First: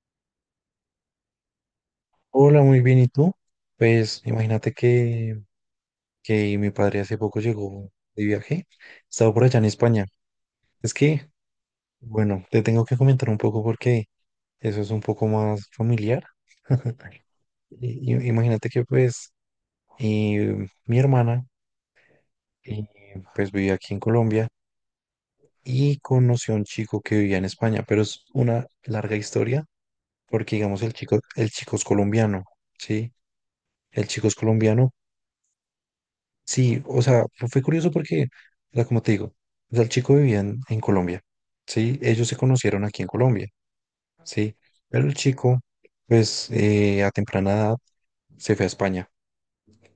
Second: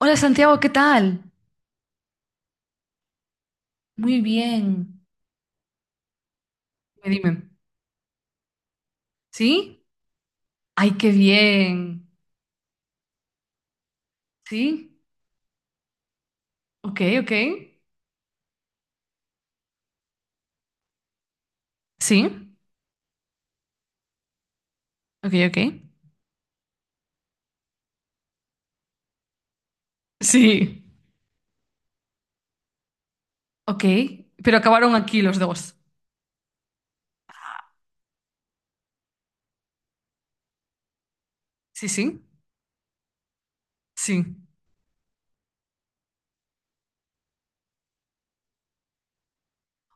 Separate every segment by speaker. Speaker 1: Hola Santiago, ¿qué tal?
Speaker 2: Hola, muy bien. ¿Y tú?
Speaker 1: Muy
Speaker 2: Pues imagínate
Speaker 1: bien.
Speaker 2: que mi padre
Speaker 1: Dime,
Speaker 2: hace
Speaker 1: dime.
Speaker 2: poco llegó de viaje. Estaba por allá en
Speaker 1: ¿Sí?
Speaker 2: España. Es
Speaker 1: Ay, qué
Speaker 2: que,
Speaker 1: bien.
Speaker 2: bueno, te tengo que comentar un poco porque eso es
Speaker 1: ¿Sí?
Speaker 2: un poco más familiar.
Speaker 1: Ok, ok.
Speaker 2: Imagínate que pues, mi hermana
Speaker 1: ¿Sí?
Speaker 2: eh, pues vivía aquí en Colombia
Speaker 1: Ok, ok.
Speaker 2: y conoció a un chico que vivía en España, pero es una larga historia porque digamos
Speaker 1: Sí.
Speaker 2: el chico es colombiano, ¿sí?
Speaker 1: Ok.
Speaker 2: El chico es
Speaker 1: Pero
Speaker 2: colombiano.
Speaker 1: acabaron aquí los dos.
Speaker 2: Sí, o sea, fue curioso porque, o sea, como te digo, o sea, el chico vivía en Colombia,
Speaker 1: Sí,
Speaker 2: ¿sí?
Speaker 1: sí.
Speaker 2: Ellos se conocieron aquí en Colombia,
Speaker 1: Sí.
Speaker 2: ¿sí? Pero el chico, pues, a temprana edad se fue a España.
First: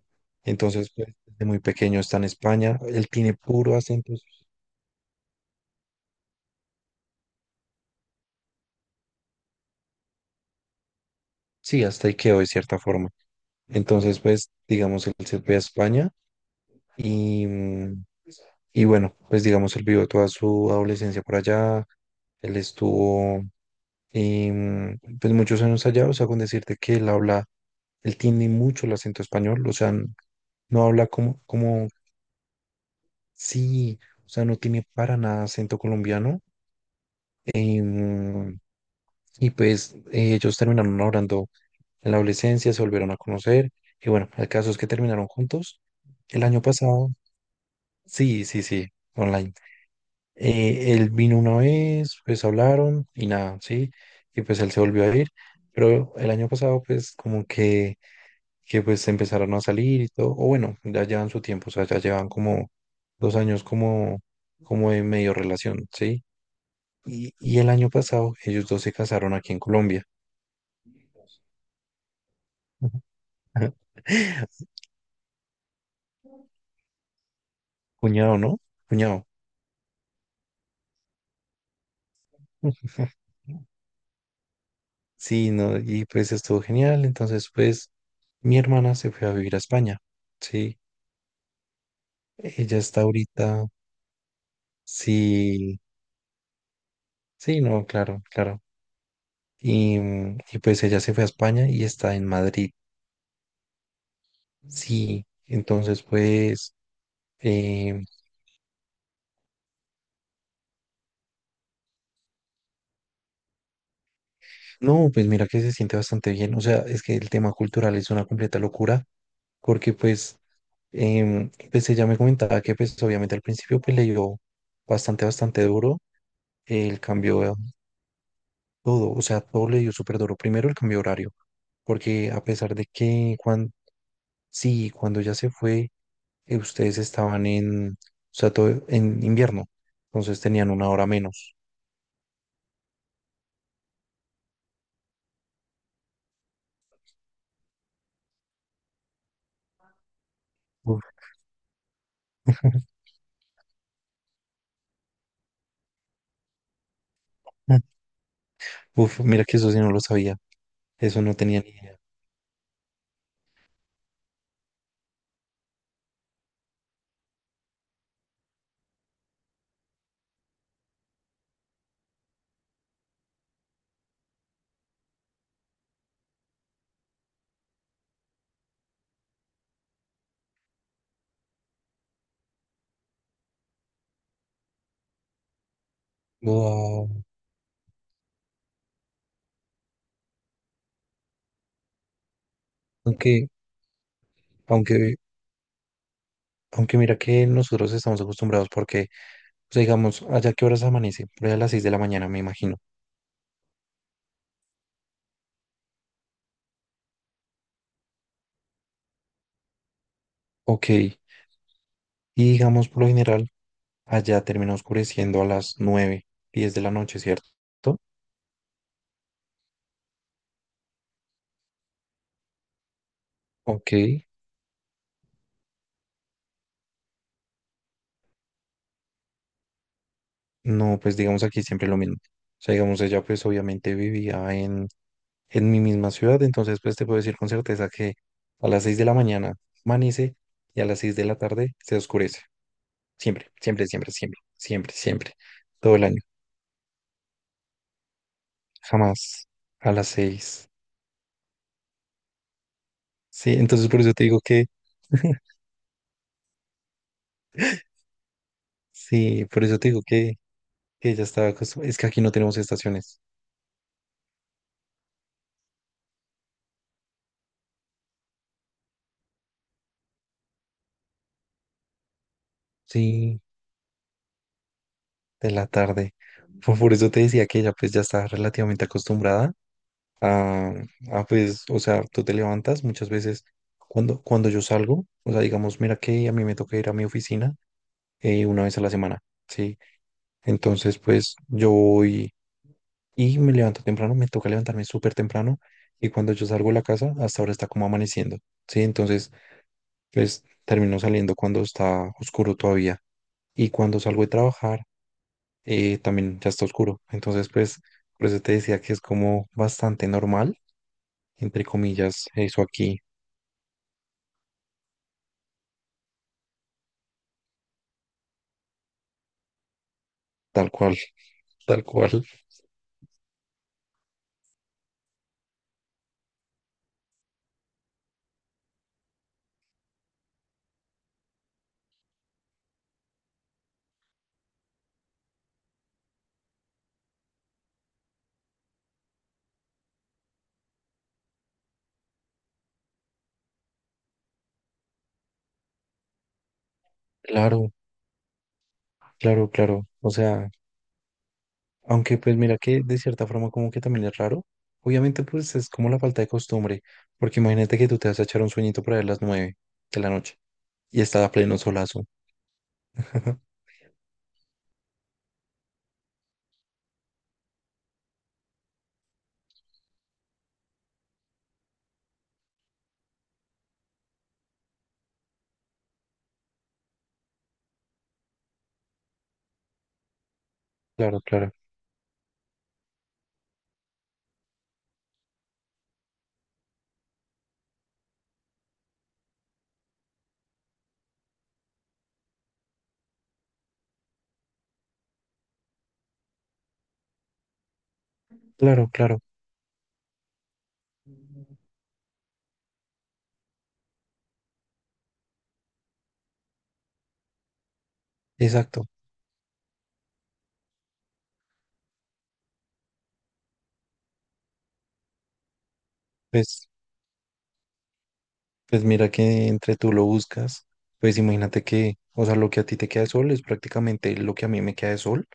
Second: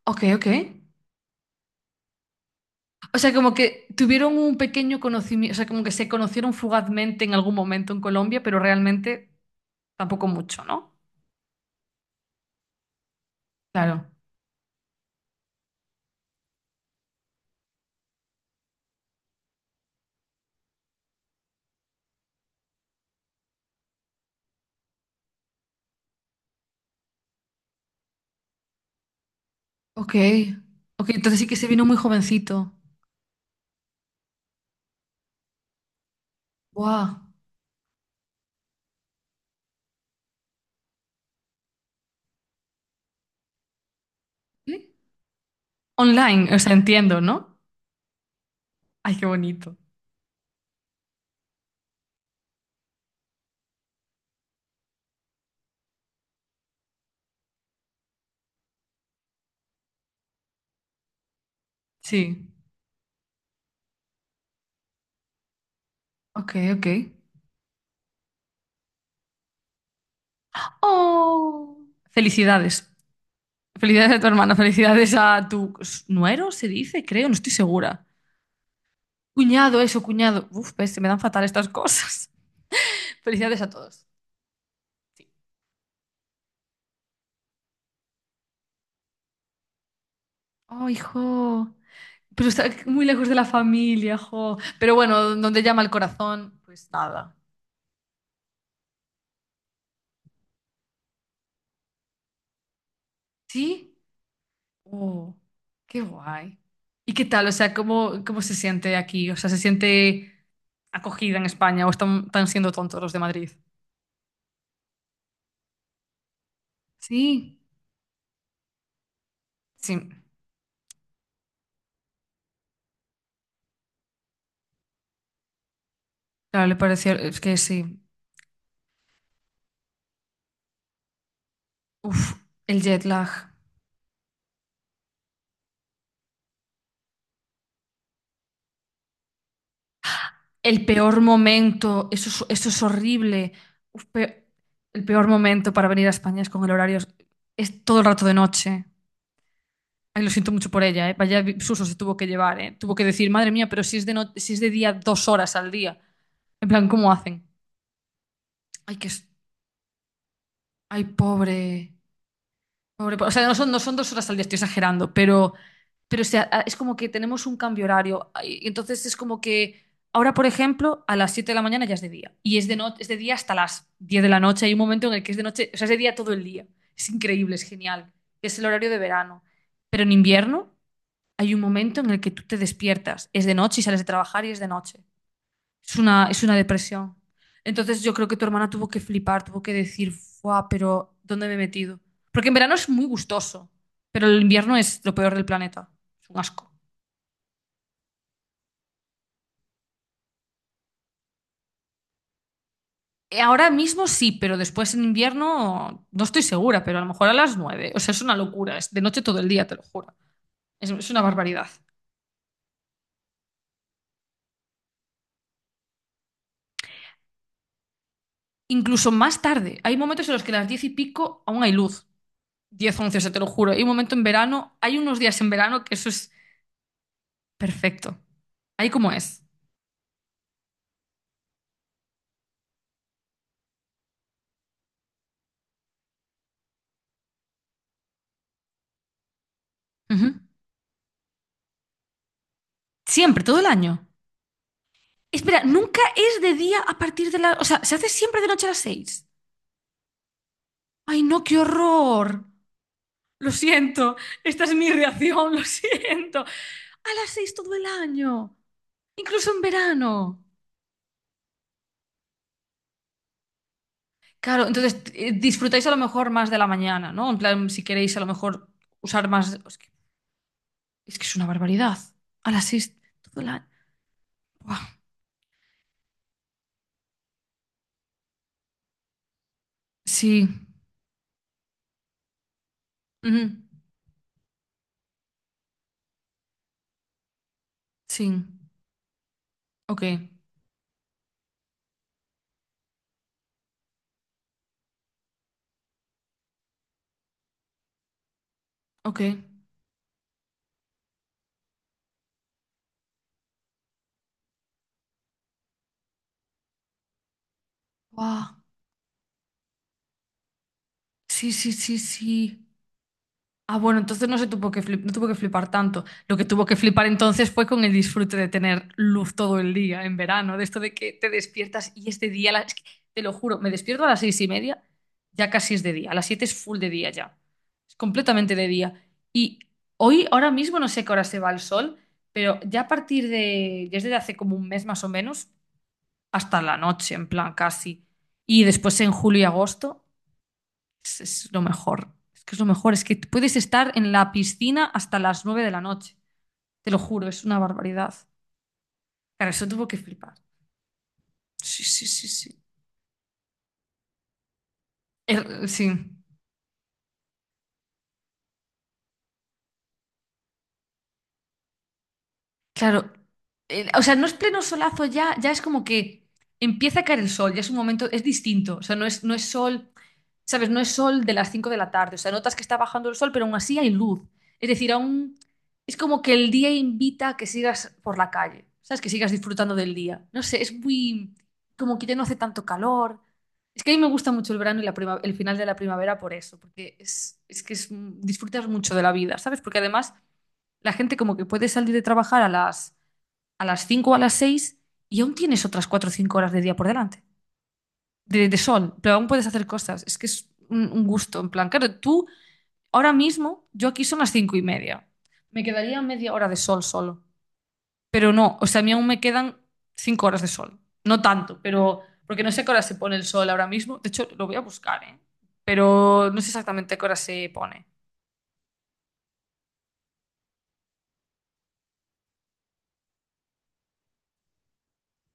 Speaker 1: Ok, ok.
Speaker 2: Entonces, pues, desde muy pequeño está en España. Él
Speaker 1: O sea,
Speaker 2: tiene
Speaker 1: como
Speaker 2: puro
Speaker 1: que
Speaker 2: acento.
Speaker 1: tuvieron un pequeño conocimiento, o sea, como que se conocieron fugazmente en algún momento en Colombia, pero realmente tampoco mucho, ¿no?
Speaker 2: Sí, hasta ahí quedó de cierta forma.
Speaker 1: Claro.
Speaker 2: Entonces, pues, digamos, él se fue a España y, mm, y bueno, pues, digamos, él vivió toda su adolescencia por allá. Él estuvo Y pues muchos años allá, o sea, con decirte que él habla, él tiene mucho el acento español, o sea,
Speaker 1: Ok.
Speaker 2: no habla
Speaker 1: Ok, entonces
Speaker 2: como,
Speaker 1: sí que se vino
Speaker 2: como,
Speaker 1: muy jovencito.
Speaker 2: sí, o sea, no tiene para nada acento colombiano.
Speaker 1: Wow.
Speaker 2: Y, mm, y pues, ellos terminaron hablando en la adolescencia, se volvieron a conocer. Y bueno, el caso es que terminaron juntos. El
Speaker 1: Online, o
Speaker 2: año
Speaker 1: sea,
Speaker 2: pasado,
Speaker 1: entiendo, ¿no?
Speaker 2: sí, sí, sí,
Speaker 1: Ay, qué
Speaker 2: online.
Speaker 1: bonito.
Speaker 2: Él vino una vez, pues hablaron y nada, sí, y pues él se volvió a ir. Pero el año pasado, pues como que pues empezaron a salir y todo, o bueno, ya llevan su tiempo, o sea, ya llevan
Speaker 1: Sí.
Speaker 2: como 2 años como, como de medio relación, ¿sí?
Speaker 1: Ok, ok.
Speaker 2: Y el año pasado ellos dos se casaron aquí en Colombia.
Speaker 1: ¡Oh! Felicidades. Felicidades a tu hermano, felicidades a tu nuero, se dice, creo, no estoy segura.
Speaker 2: Cuñado, ¿no? Cuñado.
Speaker 1: Cuñado, eso, cuñado. Uf, ves, se me dan fatal estas cosas. Felicidades a todos. Sí.
Speaker 2: Sí, no, y pues estuvo genial. Entonces, pues, mi hermana se fue a vivir a España. Sí,
Speaker 1: Oh, hijo. Pero está
Speaker 2: ella está
Speaker 1: muy lejos de la
Speaker 2: ahorita.
Speaker 1: familia, jo. Pero bueno, donde
Speaker 2: Sí,
Speaker 1: llama el corazón, pues nada.
Speaker 2: sí, no, claro, claro. Y, mm, y pues ella se fue a España y está en Madrid.
Speaker 1: ¿Sí?
Speaker 2: Sí,
Speaker 1: Oh, qué
Speaker 2: entonces
Speaker 1: guay.
Speaker 2: pues,
Speaker 1: ¿Y qué tal? O sea,
Speaker 2: eh,
Speaker 1: ¿cómo se siente aquí? O sea, ¿se siente acogida en España o están siendo tontos los de Madrid?
Speaker 2: no, pues mira que se siente bastante bien, o sea, es que el tema
Speaker 1: Sí,
Speaker 2: cultural es una completa locura, porque
Speaker 1: sí.
Speaker 2: pues, ella me comentaba que pues obviamente al principio pues le dio bastante, bastante duro
Speaker 1: Claro, le
Speaker 2: el
Speaker 1: pareció, es
Speaker 2: cambio,
Speaker 1: que sí.
Speaker 2: todo, o sea, todo le dio súper duro, primero el cambio de horario,
Speaker 1: Uf,
Speaker 2: porque a pesar
Speaker 1: el
Speaker 2: de
Speaker 1: jet lag.
Speaker 2: que cuando, sí, cuando ya se fue, ustedes estaban en, o sea, todo en invierno, entonces tenían
Speaker 1: El
Speaker 2: una hora
Speaker 1: peor
Speaker 2: menos.
Speaker 1: momento, eso es horrible. Uf, pe- el peor momento para venir a España es con el horario, es todo el rato de noche. Ay, lo siento mucho por
Speaker 2: Uf,
Speaker 1: ella, ¿eh? Vaya vi- susto se tuvo que llevar, ¿eh? Tuvo que decir, madre mía, pero si es de, no- si es de día 2 horas al día. En plan, ¿cómo hacen? Ay, que es.
Speaker 2: uf, mira que eso sí no lo sabía.
Speaker 1: Ay,
Speaker 2: Eso no tenía ni
Speaker 1: pobre.
Speaker 2: idea.
Speaker 1: Pobre, po- O sea, no son, no son 2 horas al día, estoy exagerando, pero o sea, a- es como que tenemos un cambio horario. Ay, y entonces es como que ahora, por ejemplo, a las 7 de la mañana ya es de día. Y es de, no, es de día hasta las 10 de la noche. Hay un momento en el que es de noche, o sea, es de día todo el día. Es increíble, es genial. Es el horario de verano. Pero en invierno hay un momento en el que tú te despiertas. Es de noche y sales de trabajar y es de noche. Es una depresión.
Speaker 2: Wow.
Speaker 1: Entonces yo creo que tu hermana tuvo que flipar, tuvo que decir, ¡guau! Pero ¿dónde me he metido? Porque en verano es muy
Speaker 2: Aunque,
Speaker 1: gustoso, pero el invierno es lo
Speaker 2: aunque,
Speaker 1: peor del planeta. Es un asco.
Speaker 2: aunque mira que nosotros estamos acostumbrados porque, o sea, digamos, allá qué horas amanece, por ahí a las 6 de la mañana, me imagino.
Speaker 1: Ahora mismo sí, pero después en invierno no estoy segura, pero a lo mejor a las 9. O sea, es una locura. Es de noche todo el día, te lo juro.
Speaker 2: Ok.
Speaker 1: Es
Speaker 2: Y
Speaker 1: una barbaridad.
Speaker 2: digamos, por lo general, allá termina oscureciendo a las 9, 10 de la noche, ¿cierto?
Speaker 1: Incluso más tarde. Hay momentos en los que a las 10 y pico aún hay luz. 10, 11, o sea, te lo juro. Hay un
Speaker 2: Ok.
Speaker 1: momento en verano, hay unos días en verano que eso es perfecto. Ahí como es.
Speaker 2: No, pues digamos aquí siempre lo mismo. O sea, digamos, ella pues obviamente vivía en mi misma ciudad, entonces pues te puedo decir con certeza que a las 6 de la mañana
Speaker 1: Ujú.
Speaker 2: amanece y a las 6 de la tarde se oscurece.
Speaker 1: Siempre,
Speaker 2: Siempre,
Speaker 1: todo el
Speaker 2: siempre,
Speaker 1: año.
Speaker 2: siempre, siempre, siempre, siempre.
Speaker 1: Espera,
Speaker 2: Todo
Speaker 1: nunca
Speaker 2: el año.
Speaker 1: es de día a partir de la... O sea, se hace siempre de noche a las 6.
Speaker 2: Jamás a las seis.
Speaker 1: Ay, no, qué horror. Lo
Speaker 2: Sí, entonces por eso
Speaker 1: siento,
Speaker 2: te digo
Speaker 1: esta
Speaker 2: que,
Speaker 1: es mi reacción, lo siento. A las 6 todo el año,
Speaker 2: sí,
Speaker 1: incluso en
Speaker 2: por eso te digo
Speaker 1: verano.
Speaker 2: que ya estaba acostumbrada. Es que aquí no tenemos estaciones.
Speaker 1: Claro, entonces disfrutáis a lo mejor más de la mañana, ¿no? En plan, si queréis a lo mejor usar más... Es que es, que es una barbaridad. A las 6 todo
Speaker 2: Sí,
Speaker 1: el año. Buah,
Speaker 2: de la tarde. Por eso te decía que ella pues ya está relativamente acostumbrada
Speaker 1: sí.
Speaker 2: a, a, pues, o sea, tú te levantas muchas
Speaker 1: Ujú,
Speaker 2: veces cuando yo salgo, o sea, digamos, mira que a mí me toca ir a mi oficina
Speaker 1: sí.
Speaker 2: una vez a la semana, ¿sí?
Speaker 1: Ok.
Speaker 2: Entonces, pues yo voy. Y me levanto temprano, me toca levantarme súper temprano. Y cuando yo salgo de la casa, hasta ahora está como amaneciendo. Sí,
Speaker 1: Ok.
Speaker 2: entonces, pues termino saliendo cuando está oscuro todavía. Y cuando salgo de trabajar, también ya está oscuro. Entonces, pues, por eso
Speaker 1: Buah.
Speaker 2: te decía que es como bastante normal,
Speaker 1: Sí,
Speaker 2: entre
Speaker 1: sí, sí,
Speaker 2: comillas, eso
Speaker 1: sí.
Speaker 2: aquí,
Speaker 1: Ah, bueno, entonces no se tuvo que flip- no tuvo que flipar tanto. Lo que tuvo que flipar entonces fue con el disfrute de tener luz todo el día en verano, de
Speaker 2: tal
Speaker 1: esto de
Speaker 2: cual,
Speaker 1: que te
Speaker 2: tal
Speaker 1: despiertas y es
Speaker 2: cual.
Speaker 1: de día. La- es que, te lo juro, me despierto a las 6:30, ya casi es de día. A las 7 es full de día ya. Es completamente de día. Y hoy, ahora mismo, no sé a qué hora se va el sol, pero ya a partir de, desde hace como un mes más o menos, hasta la noche, en plan casi. Y después en julio y agosto. Es lo mejor. Es que es lo mejor. Es que puedes estar en la piscina hasta las 9 de la noche. Te lo juro, es una
Speaker 2: Claro,
Speaker 1: barbaridad. Claro,
Speaker 2: claro,
Speaker 1: eso tuvo
Speaker 2: claro.
Speaker 1: que
Speaker 2: O
Speaker 1: flipar.
Speaker 2: sea,
Speaker 1: Sí, sí,
Speaker 2: aunque
Speaker 1: sí,
Speaker 2: pues mira
Speaker 1: sí.
Speaker 2: que de cierta forma como que también es raro. Obviamente pues
Speaker 1: Er-
Speaker 2: es
Speaker 1: sí.
Speaker 2: como la falta de costumbre, porque imagínate que tú te vas a echar un sueñito por ahí a las nueve de la noche y está a pleno solazo.
Speaker 1: Claro, o sea, no es pleno solazo ya, ya es como que empieza a caer el sol, ya es un momento, es distinto, o sea, no es, no es sol, ¿sabes? No es sol de las 5 de la tarde, o sea, notas que está bajando el sol, pero aún así hay luz. Es decir, aún es como que el día invita a que sigas por la calle, ¿sabes? Que sigas disfrutando del día. No sé, es
Speaker 2: Claro,
Speaker 1: muy,
Speaker 2: claro,
Speaker 1: como que ya no hace tanto calor. Es que a mí me gusta mucho el verano y la prima- el final de la primavera por eso, porque es que es, disfrutas mucho de la vida, ¿sabes? Porque además la gente como que puede salir de trabajar a las 5 o a las 6 y aún tienes otras 4 o 5 horas de día por delante, de
Speaker 2: claro,
Speaker 1: sol, pero
Speaker 2: claro,
Speaker 1: aún puedes hacer cosas. Es que es un gusto, en plan, claro, tú ahora mismo, yo aquí son las 5:30, me quedaría media hora de sol solo, pero no, o sea,
Speaker 2: exacto.
Speaker 1: a mí aún me quedan 5 horas de sol, no tanto, pero porque no sé a qué hora se pone el sol ahora mismo, de hecho lo voy a buscar, ¿eh? Pero no sé
Speaker 2: Pues,
Speaker 1: exactamente a qué hora se pone.
Speaker 2: pues mira que entre tú lo buscas, pues imagínate que, o sea, lo que a ti te queda de sol es prácticamente lo que a mí me queda de sol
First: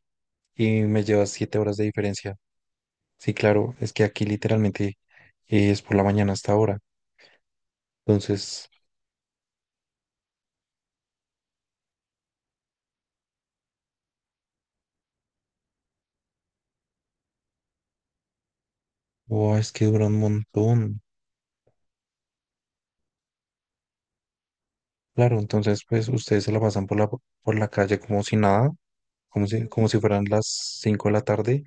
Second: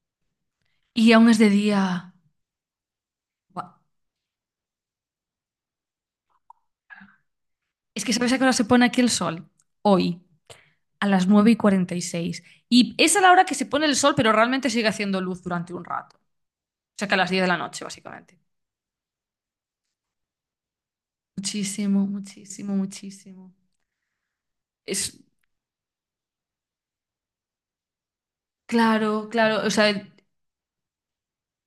Speaker 2: y me
Speaker 1: Y aún
Speaker 2: llevas
Speaker 1: es de
Speaker 2: 7 horas de
Speaker 1: día.
Speaker 2: diferencia. Sí,
Speaker 1: Buah.
Speaker 2: claro, es que aquí literalmente es por la mañana hasta ahora.
Speaker 1: Es que ¿sabes a qué hora se
Speaker 2: Entonces,
Speaker 1: pone aquí el sol? Hoy. a las 9:46 y esa es la hora que se pone el sol, pero realmente sigue haciendo luz durante un rato. O sea que a las 10 de la noche, básicamente.
Speaker 2: wow, es que dura un montón.
Speaker 1: Muchísimo, muchísimo, muchísimo. Es
Speaker 2: Claro, entonces pues ustedes se la pasan por la calle como si nada,
Speaker 1: claro, claro. O sea,
Speaker 2: como si fueran las 5 de la tarde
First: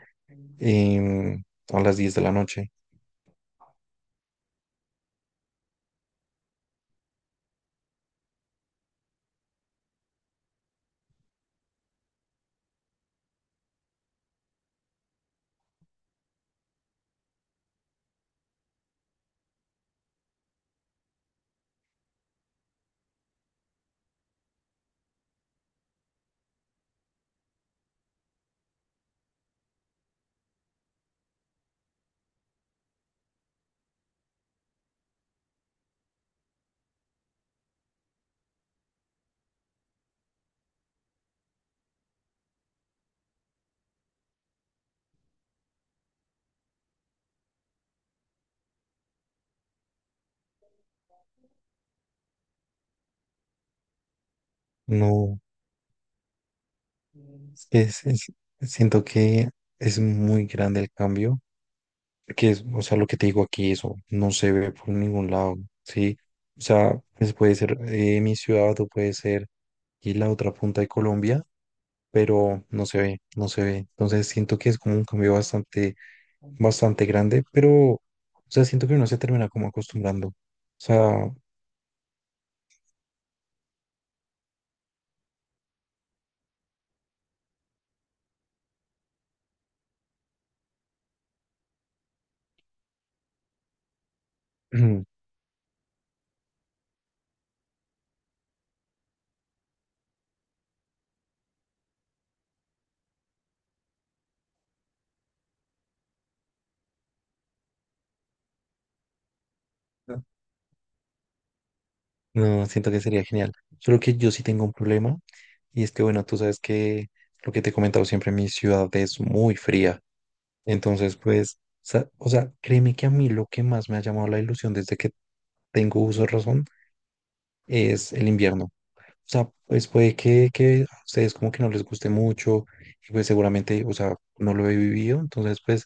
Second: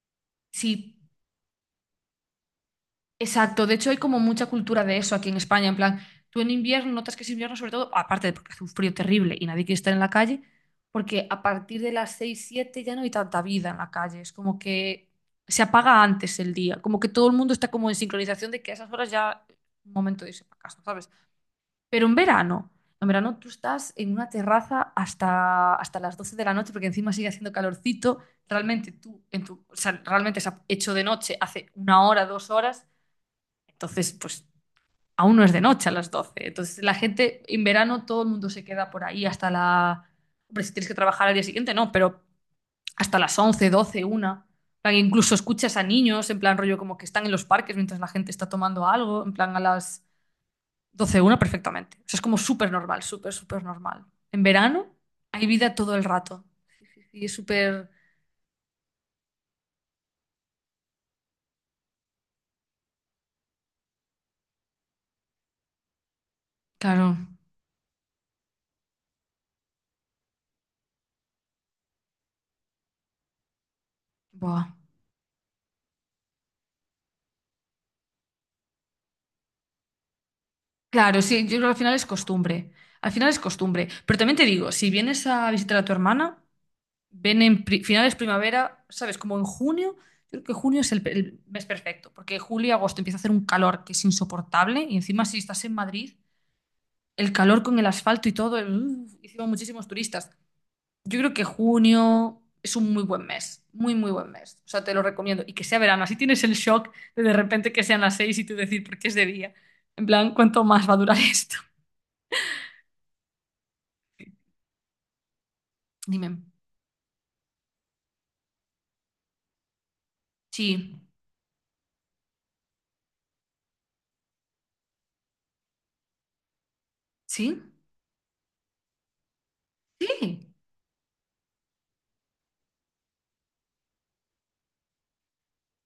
Speaker 1: si.
Speaker 2: em, o las 10 de la noche.
Speaker 1: Exacto, de hecho hay como mucha cultura de eso aquí en España, en plan, tú en invierno notas que es invierno sobre todo, aparte de porque hace un frío terrible y nadie quiere estar en la calle, porque a partir de las 6, 7 ya no hay tanta vida en la calle, es como que se apaga antes el día, como que todo el mundo está como en sincronización de que a esas horas ya es un momento de irse para casa, ¿sabes? Pero en verano tú estás en una terraza hasta las 12 de la noche porque encima sigue haciendo calorcito, realmente tú, en tu, o sea, realmente se ha hecho de noche hace una hora, 2 horas entonces, pues aún no es de noche a las 12. Entonces, la gente en verano todo el mundo se queda por ahí hasta la... Hombre, si tienes que trabajar al día siguiente, no, pero hasta las 11, 12, 1. En plan, incluso escuchas a niños, en plan rollo como que están en los parques mientras la gente está tomando algo, en plan a las 12, 1 perfectamente. O sea, es como súper normal, súper, súper normal. En verano
Speaker 2: No,
Speaker 1: hay vida todo el rato. Y es súper...
Speaker 2: es, es- siento que es muy grande el cambio, que es, o sea, lo que te digo aquí, eso no se ve por ningún lado, ¿sí? O sea,
Speaker 1: Claro,
Speaker 2: pues puede ser mi ciudad o puede ser y la otra punta de Colombia, pero no se ve, no se ve. Entonces siento
Speaker 1: buah.
Speaker 2: que es como un cambio bastante, bastante grande, pero, o sea, siento que uno se termina como acostumbrando. O
Speaker 1: Claro,
Speaker 2: sea,
Speaker 1: sí, yo creo que al final es costumbre. Al final es costumbre. Pero también te digo, si vienes a visitar a tu hermana, ven en pri- finales primavera, ¿sabes? Como en junio. Yo creo que junio es el, pe- el mes perfecto, porque julio y agosto empieza a hacer un calor que es insoportable y encima si estás en Madrid, el calor con el asfalto y todo, el- uf, encima muchísimos turistas. Yo creo que junio es un muy buen mes, muy, muy buen mes. O sea, te lo recomiendo. Y que sea verano, así tienes el shock de repente que sean las 6 y tú decir, ¿por qué es de día? En plan, ¿cuánto más va a durar esto?
Speaker 2: no, siento que sería genial. Solo que yo sí tengo un problema y es que, bueno, tú
Speaker 1: Dime.
Speaker 2: sabes que lo que te he comentado siempre, mi ciudad es muy fría.
Speaker 1: Sí,
Speaker 2: Entonces, pues, o sea, créeme que a mí lo que más me ha llamado la ilusión desde que tengo uso de razón
Speaker 1: sí,
Speaker 2: es el invierno. Sea, pues puede
Speaker 1: sí,
Speaker 2: que a ustedes como que no les guste mucho y pues seguramente, o sea, no lo he vivido, entonces pues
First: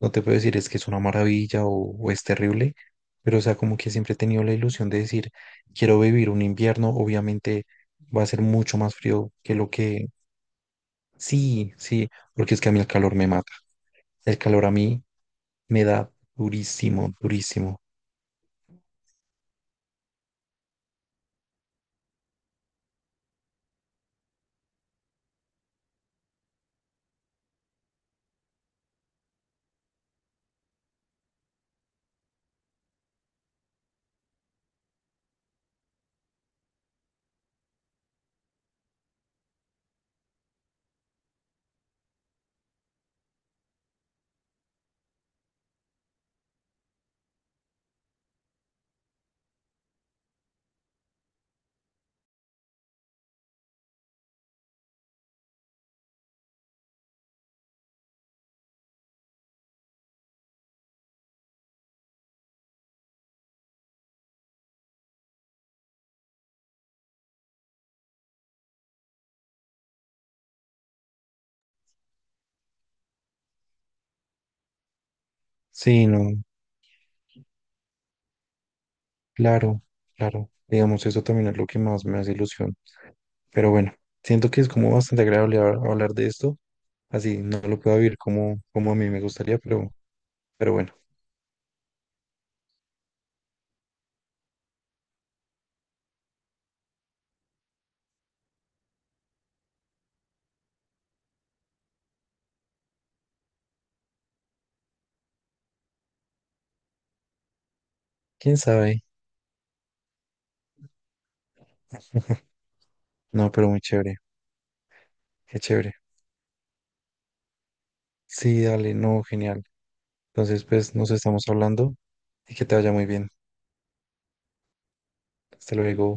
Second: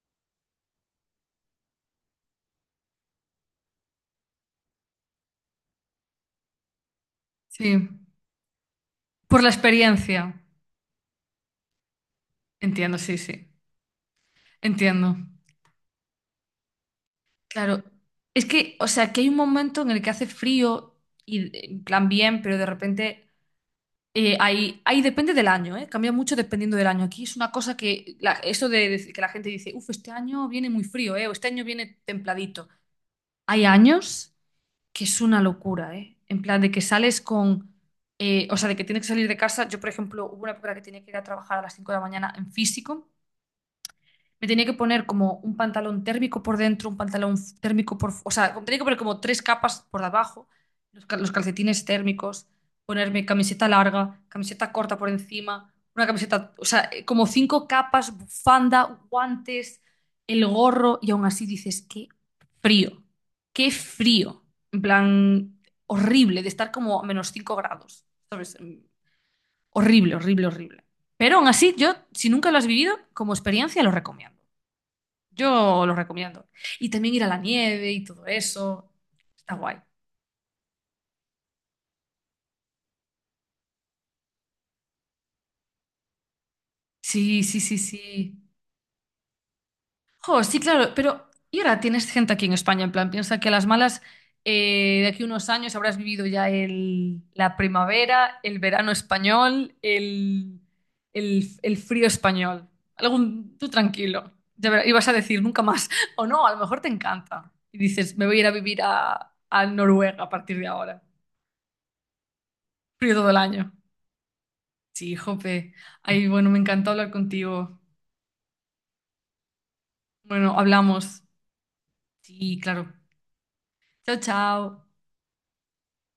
Speaker 2: no te puedo decir es que es una maravilla o, es terrible, pero o sea, como que siempre he tenido la ilusión de decir, quiero vivir un invierno, obviamente
Speaker 1: sí.
Speaker 2: va a ser mucho más frío
Speaker 1: Por la
Speaker 2: que lo que...
Speaker 1: experiencia.
Speaker 2: Sí, sí, porque es que a mí el
Speaker 1: Entiendo,
Speaker 2: calor
Speaker 1: sí,
Speaker 2: me
Speaker 1: sí.
Speaker 2: mata, el calor a mí
Speaker 1: Entiendo.
Speaker 2: me da durísimo, durísimo.
Speaker 1: Claro. Es que, o sea, que hay un momento en el que hace frío y en plan bien, pero de repente hay, hay- depende del año, ¿eh? Cambia mucho dependiendo del año. Aquí es una cosa que la- eso de que la gente dice, uff, este año viene muy frío, ¿eh? O este año viene templadito. Hay años que es una locura, ¿eh? En plan de que sales con, o sea, de que tienes que salir de casa. Yo, por ejemplo, hubo una época en la que tenía que ir a trabajar a las 5 de la mañana en físico. Me tenía que poner como un pantalón térmico por dentro, un pantalón f- térmico por... Fu- o sea, tenía que poner como 3 capas por debajo, los, cal- los calcetines térmicos, ponerme camiseta larga, camiseta corta por encima, una camiseta... O sea, como 5 capas, bufanda, guantes, el gorro, y aún así dices, qué frío, qué frío. En plan, horrible, de estar como a -5 grados, ¿sabes? Horrible, horrible, horrible. Pero aún así, yo, si nunca lo has vivido, como experiencia lo recomiendo. Yo lo
Speaker 2: Sí, no,
Speaker 1: recomiendo. Y también ir a la nieve y todo eso. Está guay.
Speaker 2: claro, claro, digamos, eso también es lo que más me hace ilusión. Pero bueno, siento que es como bastante agradable hablar de esto. Así
Speaker 1: Sí, sí,
Speaker 2: no
Speaker 1: sí,
Speaker 2: lo puedo vivir
Speaker 1: sí.
Speaker 2: como, como a mí me gustaría, pero,
Speaker 1: Jo, sí,
Speaker 2: pero
Speaker 1: claro,
Speaker 2: bueno,
Speaker 1: pero ¿y ahora tienes gente aquí en España? En plan, piensa que a las malas, de aquí a unos años habrás vivido ya el, la primavera, el verano español, el frío español. Algún, tú tranquilo. Ya verás, ibas a decir nunca más. O no, a lo mejor te encanta. Y dices, me voy a ir a
Speaker 2: quién
Speaker 1: vivir
Speaker 2: sabe.
Speaker 1: a Noruega a partir de ahora. Frío todo el
Speaker 2: No, pero
Speaker 1: año.
Speaker 2: muy chévere,
Speaker 1: Sí,
Speaker 2: qué
Speaker 1: jope.
Speaker 2: chévere.
Speaker 1: Ay, bueno, me encanta hablar contigo.
Speaker 2: Sí, dale, no, genial.
Speaker 1: Bueno,
Speaker 2: Entonces, pues nos
Speaker 1: hablamos.
Speaker 2: estamos hablando y
Speaker 1: Sí,
Speaker 2: que te vaya
Speaker 1: claro.
Speaker 2: muy bien.
Speaker 1: Chao, chao.
Speaker 2: Hasta luego.